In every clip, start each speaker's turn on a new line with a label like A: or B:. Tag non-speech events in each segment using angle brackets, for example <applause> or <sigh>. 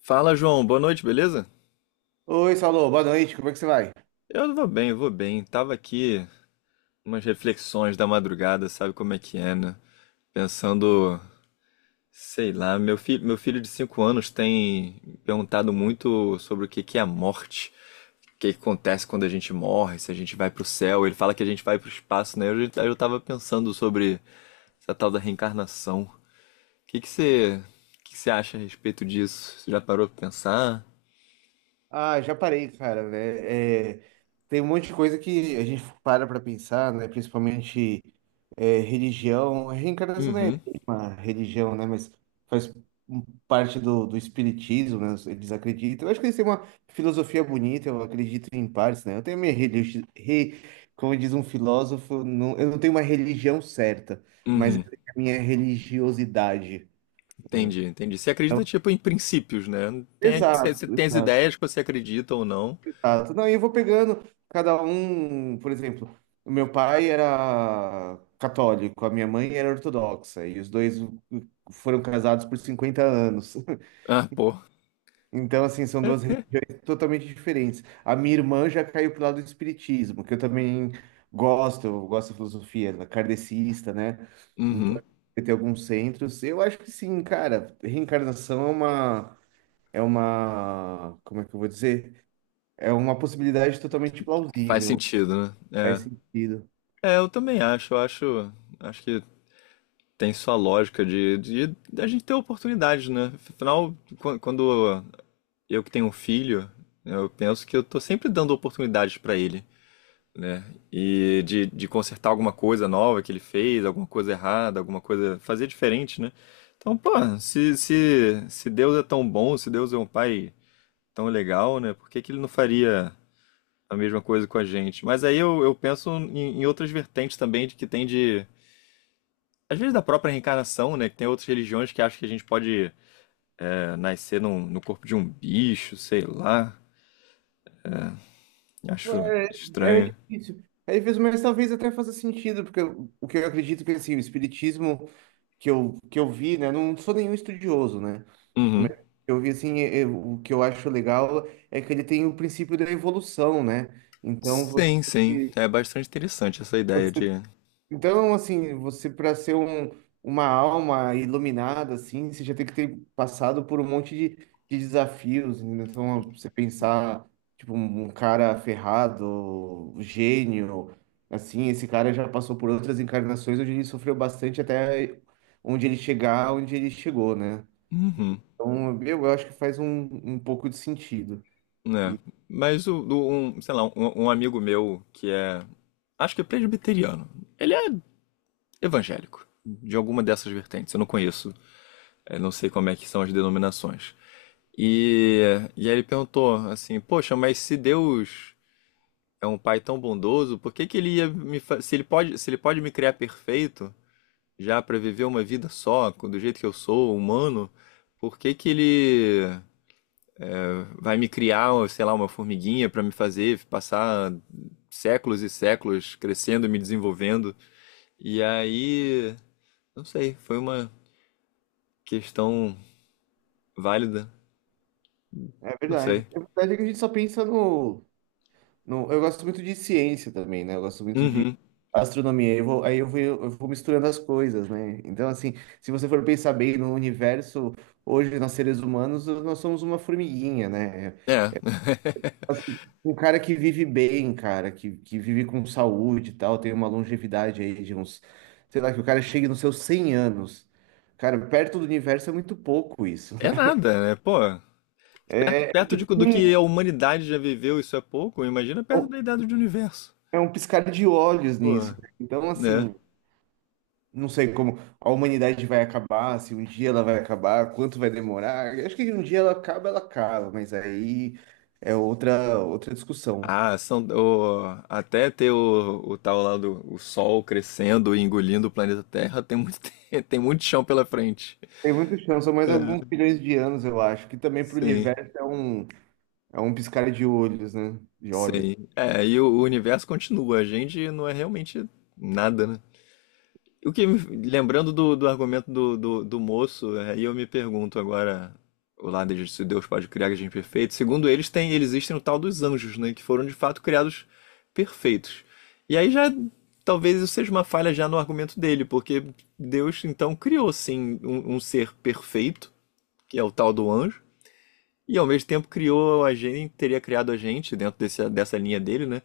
A: Fala, João. Boa noite, beleza?
B: Oi, Saulo, boa noite, como é que você vai?
A: Eu vou bem, vou bem. Tava aqui umas reflexões da madrugada, sabe como é que é, né? Pensando, sei lá, meu filho de 5 anos tem perguntado muito sobre o que que é a morte, o que que acontece quando a gente morre, se a gente vai pro céu. Ele fala que a gente vai pro espaço, né? Eu tava pensando sobre essa tal da reencarnação. O que que você, o que que você acha a respeito disso? Você já parou pra pensar?
B: Ah, já parei, cara, né? É, tem um monte de coisa que a gente para pra pensar, né? Principalmente religião. Reencarnação não é
A: Uhum,
B: bem uma religião, né? Mas faz um- parte do espiritismo, né? Eles acreditam. Eu acho que eles têm uma filosofia bonita, eu acredito em partes, né? Eu tenho a minha religião. Como diz um filósofo, não, eu não tenho uma religião certa, mas eu
A: uhum.
B: tenho a minha religiosidade. Né?
A: Entendi, entendi. Você acredita,
B: Então,
A: tipo, em princípios, né? Tem, você
B: Exato,
A: você tem as
B: exato.
A: ideias que você acredita ou não.
B: Exato. Não, e eu vou pegando cada um, por exemplo, o meu pai era católico, a minha mãe era ortodoxa, e os dois foram casados por 50 anos. <laughs>
A: Ah, pô.
B: Então, assim, são duas religiões totalmente diferentes. A minha irmã já caiu pro lado do espiritismo, que eu também gosto, eu gosto da filosofia da kardecista, né? Então,
A: Uhum.
B: tem alguns centros. Eu acho que sim, cara, reencarnação é uma, como é que eu vou dizer? É uma possibilidade totalmente
A: Faz
B: plausível.
A: sentido,
B: Faz
A: né?
B: sentido.
A: É. É, eu também acho. Eu acho, acho que tem sua lógica da gente ter oportunidades, né? Afinal, quando eu que tenho um filho, eu penso que eu tô sempre dando oportunidades pra ele. Né? E de consertar alguma coisa nova que ele fez, alguma coisa errada, alguma coisa. Fazer diferente, né? Então, pô, se Deus é tão bom, se Deus é um pai tão legal, né? Por que que ele não faria a mesma coisa com a gente? Mas aí eu penso em outras vertentes também de que tem de. Às vezes da própria reencarnação, né? Que tem outras religiões que acham que a gente pode é, no corpo de um bicho, sei lá. Acho
B: É, é
A: estranho.
B: difícil. Aí vezes, mas talvez até faça sentido, porque o que eu acredito que assim, o espiritismo que eu vi, né? Não sou nenhum estudioso, né?
A: Uhum.
B: Mas eu vi assim, o que eu acho legal é que ele tem o princípio da evolução, né? Então
A: Sim, sim.
B: você,
A: É bastante interessante essa ideia de.
B: Então, assim, você para ser um, uma alma iluminada, assim, você já tem que ter passado por um monte de desafios. Né? Então, você pensar, tipo, um cara ferrado, um gênio, assim, esse cara já passou por outras encarnações onde ele sofreu bastante até onde ele chegou, né?
A: Uhum,
B: Então, eu acho que faz um pouco de sentido.
A: né?
B: E
A: Mas o, do- um, sei lá, um amigo meu que é, acho que é presbiteriano. Ele é evangélico, de alguma dessas vertentes, eu não conheço, eu não sei como é que são as denominações. E, e aí ele perguntou assim, poxa, mas se Deus é um pai tão bondoso, por que que ele ia se ele pode, se ele pode me criar perfeito, já para viver uma vida só, do jeito que eu sou, humano, por que que ele vai me criar, sei lá, uma formiguinha para me fazer passar séculos e séculos crescendo, e me desenvolvendo. E aí, não sei, foi uma questão válida,
B: é
A: não
B: verdade.
A: sei.
B: É verdade que a gente só pensa no. Não, eu gosto muito de ciência também, né? Eu gosto muito de
A: Uhum.
B: astronomia. Eu vou, aí eu vou misturando as coisas, né? Então, assim, se você for pensar bem no universo, hoje nós seres humanos, nós somos uma formiguinha, né?
A: É. <laughs>
B: Assim, um cara que vive bem, cara, que vive com saúde e tal, tem uma longevidade aí de uns, sei lá, que o cara chegue nos seus 100 anos. Cara, perto do universo é muito pouco isso, né?
A: É nada, né? Pô, perto,
B: É
A: perto de- do que a humanidade já viveu, isso é pouco. Imagina perto da idade do universo.
B: é um piscar de olhos
A: Pô,
B: nisso. Né? Então,
A: né?
B: assim. Não sei como a humanidade vai acabar, se um dia ela vai acabar, quanto vai demorar. Eu acho que um dia ela acaba, mas aí é outra discussão.
A: Ah, são, até ter o tal lá do o Sol crescendo e engolindo o planeta Terra, tem muito, <laughs> tem muito chão pela frente.
B: Tem muita chance, são mais alguns bilhões de anos, eu acho, que também para o
A: Sim,
B: universo é um, piscar de olhos, né? De olhos.
A: sim. É, e o universo continua. A gente não é realmente nada, né? O que, me- Lembrando do argumento do moço, aí eu me pergunto agora, o lado de se Deus pode criar a gente perfeito, segundo eles, tem, eles existem o tal dos anjos, né, que foram de fato criados perfeitos. E aí já, talvez isso seja uma falha já no argumento dele, porque Deus então criou sim um ser perfeito, que é o tal do anjo, e ao mesmo tempo criou a gente, teria criado a gente, dentro dessa linha dele, né,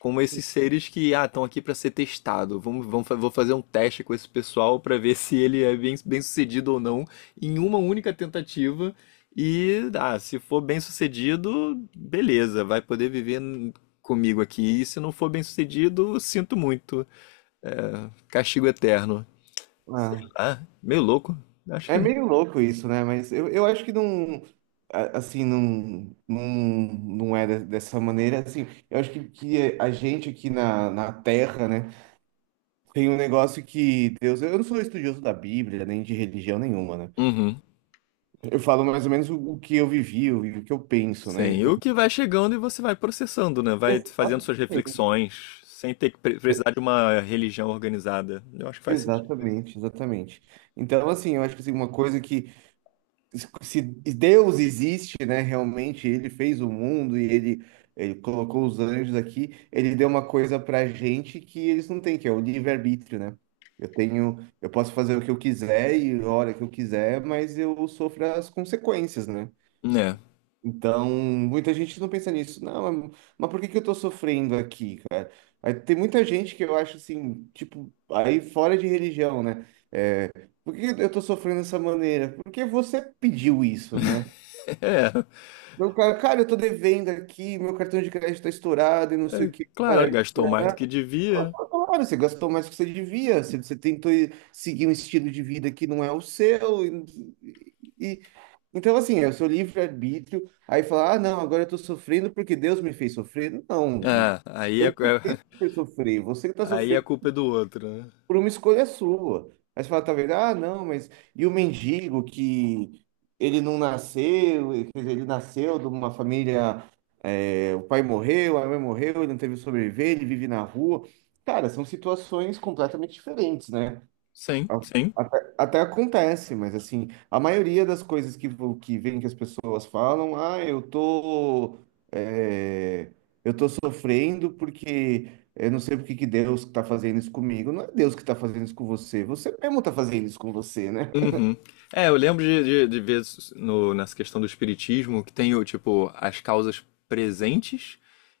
A: como esses seres que ah, estão aqui para ser testado. Vou fazer um teste com esse pessoal para ver <laughs> se ele é bem, bem sucedido ou não em uma única tentativa. E ah, se for bem sucedido, beleza, vai poder viver comigo aqui. E se não for bem sucedido, sinto muito. É, castigo eterno. Sei
B: Ah,
A: lá, meio louco. Acho
B: é
A: que.
B: meio louco isso, né? Mas eu acho que não. Assim, não, não, não é dessa maneira. Assim, eu acho que a gente aqui na Terra, né? Tem um negócio que Deus. Eu não sou estudioso da Bíblia, nem de religião nenhuma, né?
A: Uhum.
B: Eu falo mais ou menos o que eu vivi, o que eu penso, né?
A: Sim, e
B: Então,
A: o que vai chegando e você vai processando, né? Vai fazendo suas
B: exatamente,
A: reflexões, sem ter que precisar de uma religião organizada. Eu acho que faz sentido.
B: exatamente, exatamente. Então, assim, eu acho que assim, uma coisa que. Se Deus existe, né? Realmente, ele fez o mundo e ele colocou os anjos aqui, ele deu uma coisa pra gente que eles não têm, que é o livre-arbítrio, né? Eu posso fazer o que eu quiser e a hora que eu quiser, mas eu sofro as consequências, né?
A: Né?
B: Então, muita gente não pensa nisso. Não, mas por que que eu tô sofrendo aqui, cara? Aí tem muita gente que eu acho assim, tipo, aí fora de religião, né? Por que eu tô sofrendo dessa maneira? Porque você pediu isso, né?
A: <laughs>
B: Meu cara, cara, eu tô devendo aqui, meu cartão de crédito tá estourado e não
A: É,
B: sei o
A: é,
B: que.
A: claro,
B: parará,
A: gastou mais do
B: parará.
A: que devia.
B: Claro, você gastou mais do que você devia, você tentou seguir um estilo de vida que não é o seu, e, então, assim, é o seu livre-arbítrio. Aí falar, ah, não, agora eu tô sofrendo porque Deus me fez sofrer. Não,
A: Ah, aí é,
B: eu não fiz você
A: <laughs>
B: sofrer. Você que tá
A: aí a
B: sofrendo
A: culpa é do outro, né?
B: por uma escolha sua. Aí você fala, tá vendo? Ah, não, mas. E o mendigo que ele não nasceu, quer dizer, ele nasceu de uma família, é, o pai morreu, a mãe morreu, ele não teve sobreviver, ele vive na rua. Cara, são situações completamente diferentes, né?
A: Sim,
B: A-
A: sim.
B: até acontece, mas assim, a maioria das coisas que vem que as pessoas falam, ah, é, eu tô sofrendo porque eu não sei porque que Deus está fazendo isso comigo. Não é Deus que está fazendo isso com você, você mesmo está fazendo isso com você, né?
A: Uhum. É, eu lembro de ver nessa questão do espiritismo que tem o tipo as causas presentes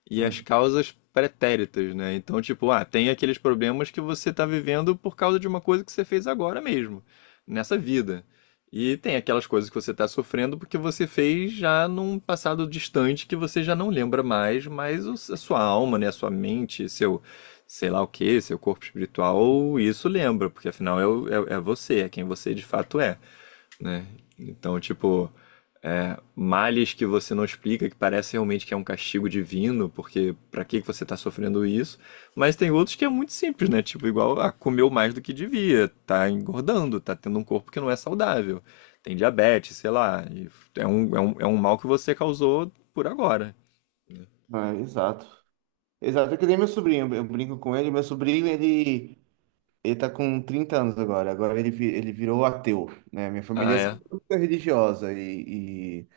A: e as
B: Hum.
A: causas pretéritas, né? Então, tipo, ah, tem aqueles problemas que você tá vivendo por causa de uma coisa que você fez agora mesmo, nessa vida. E tem aquelas coisas que você tá sofrendo porque você fez já num passado distante que você já não lembra mais, mas a sua alma, né, a sua mente, seu sei lá o que, seu corpo espiritual, isso lembra, porque afinal é, é você, é quem você de fato é, né? Então, tipo, é, males que você não explica, que parece realmente que é um castigo divino, porque pra que que você tá sofrendo isso? Mas tem outros que é muito simples, né? Tipo, igual ah, comeu mais do que devia, tá engordando, tá tendo um corpo que não é saudável, tem diabetes, sei lá, e é um mal que você causou por agora.
B: Ah, exato. Exato, é que nem meu sobrinho, eu brinco com ele, meu sobrinho, ele tá com 30 anos agora, ele virou ateu, né? Minha família
A: Ah,
B: é
A: é?
B: sempre muito religiosa.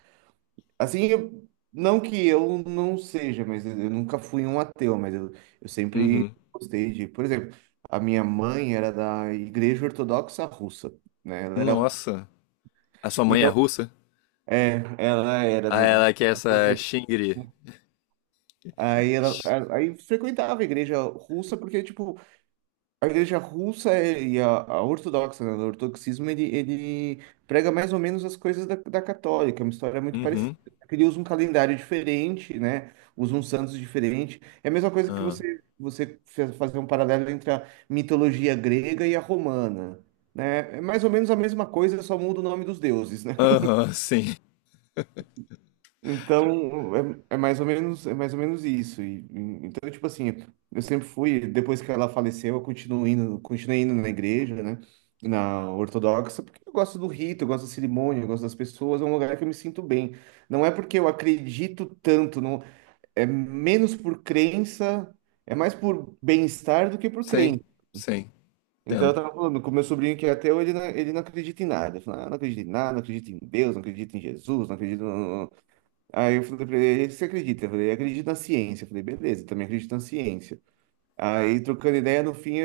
B: Assim, não que eu não seja, mas eu nunca fui um ateu, mas eu sempre
A: Uhum.
B: gostei de. Por exemplo, a minha mãe era da Igreja Ortodoxa Russa, né? Ela era.
A: Nossa. A sua mãe é
B: Então,
A: russa?
B: ela era,
A: Ah,
B: né?
A: ela que é essa Xingri.
B: Aí ela aí frequentava a igreja russa porque, tipo, a igreja russa e a ortodoxa, né? O ortodoxismo, ele prega mais ou menos as coisas da católica, é uma história muito
A: Uhum.
B: parecida. Só que ele usa um calendário diferente, né? Usa um santos diferente. É a mesma coisa que
A: Ah.
B: você fazer um paralelo entre a mitologia grega e a romana, né? É mais ou menos a mesma coisa, só muda o nome dos deuses, né?
A: Aham, sim.
B: Então, é, é mais ou menos, é mais ou menos isso. E então, tipo assim, eu sempre fui, depois que ela faleceu, continuei indo na igreja, né? Na ortodoxa, porque eu gosto do rito, eu gosto da cerimônia, eu gosto das pessoas, é um lugar que eu me sinto bem. Não é porque eu acredito tanto, não, é menos por crença, é mais por bem-estar do que por
A: Sim,
B: crença.
A: sim.
B: Então, eu
A: Entendo.
B: tava falando com meu sobrinho que é ateu, ele não acredita em nada. Eu falo, ah, não acredito em nada, não acredito em Deus, não acredito em Jesus, não acredito. Aí eu falei pra ele, você acredita? Eu falei, acredito na ciência. Eu falei, beleza, eu também acredito na ciência. Aí, trocando ideia, no fim,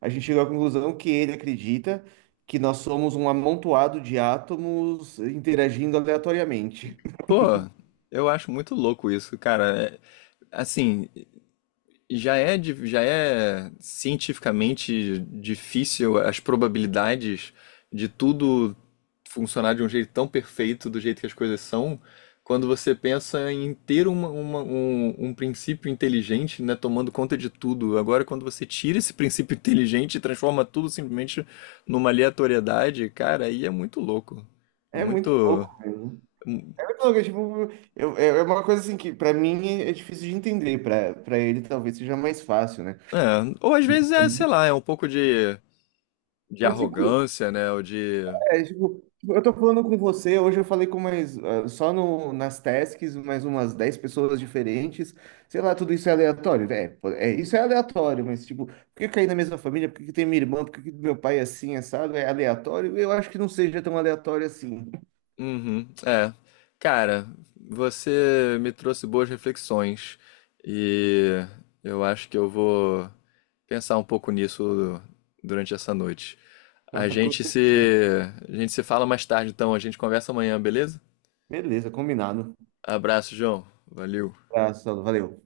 B: a gente chegou à conclusão que ele acredita que nós somos um amontoado de átomos interagindo aleatoriamente.
A: Pô, eu acho muito louco isso, cara. É, assim, já é, já é cientificamente difícil as probabilidades de tudo funcionar de um jeito tão perfeito, do jeito que as coisas são, quando você pensa em ter um princípio inteligente, né, tomando conta de tudo. Agora, quando você tira esse princípio <laughs> inteligente e transforma tudo simplesmente numa aleatoriedade, cara, aí é muito louco. É
B: É muito
A: muito.
B: louco mesmo. É muito louco, é, tipo, é uma coisa assim que pra mim é difícil de entender, pra para ele talvez seja mais fácil, né?
A: É, ou às vezes é, sei lá, é um pouco de
B: Mas tipo,
A: arrogância, né? Ou de
B: É, tipo, tipo, eu tô falando com você, hoje eu falei com mais, ah, só no, nas tasks, mais umas 10 pessoas diferentes, sei lá, tudo isso é aleatório, pô, isso é aleatório, mas tipo, por que cair na mesma família, por que que tem minha irmã, por que que meu pai é assim, assado, é aleatório? Eu acho que não seja tão aleatório assim.
A: Uhum, é. Cara, você me trouxe boas reflexões e eu acho que eu vou pensar um pouco nisso durante essa noite. A
B: <laughs> Com
A: gente
B: certeza.
A: se, a gente se fala mais tarde, então a gente conversa amanhã, beleza?
B: Beleza, combinado.
A: Abraço, João. Valeu.
B: Abraço, valeu.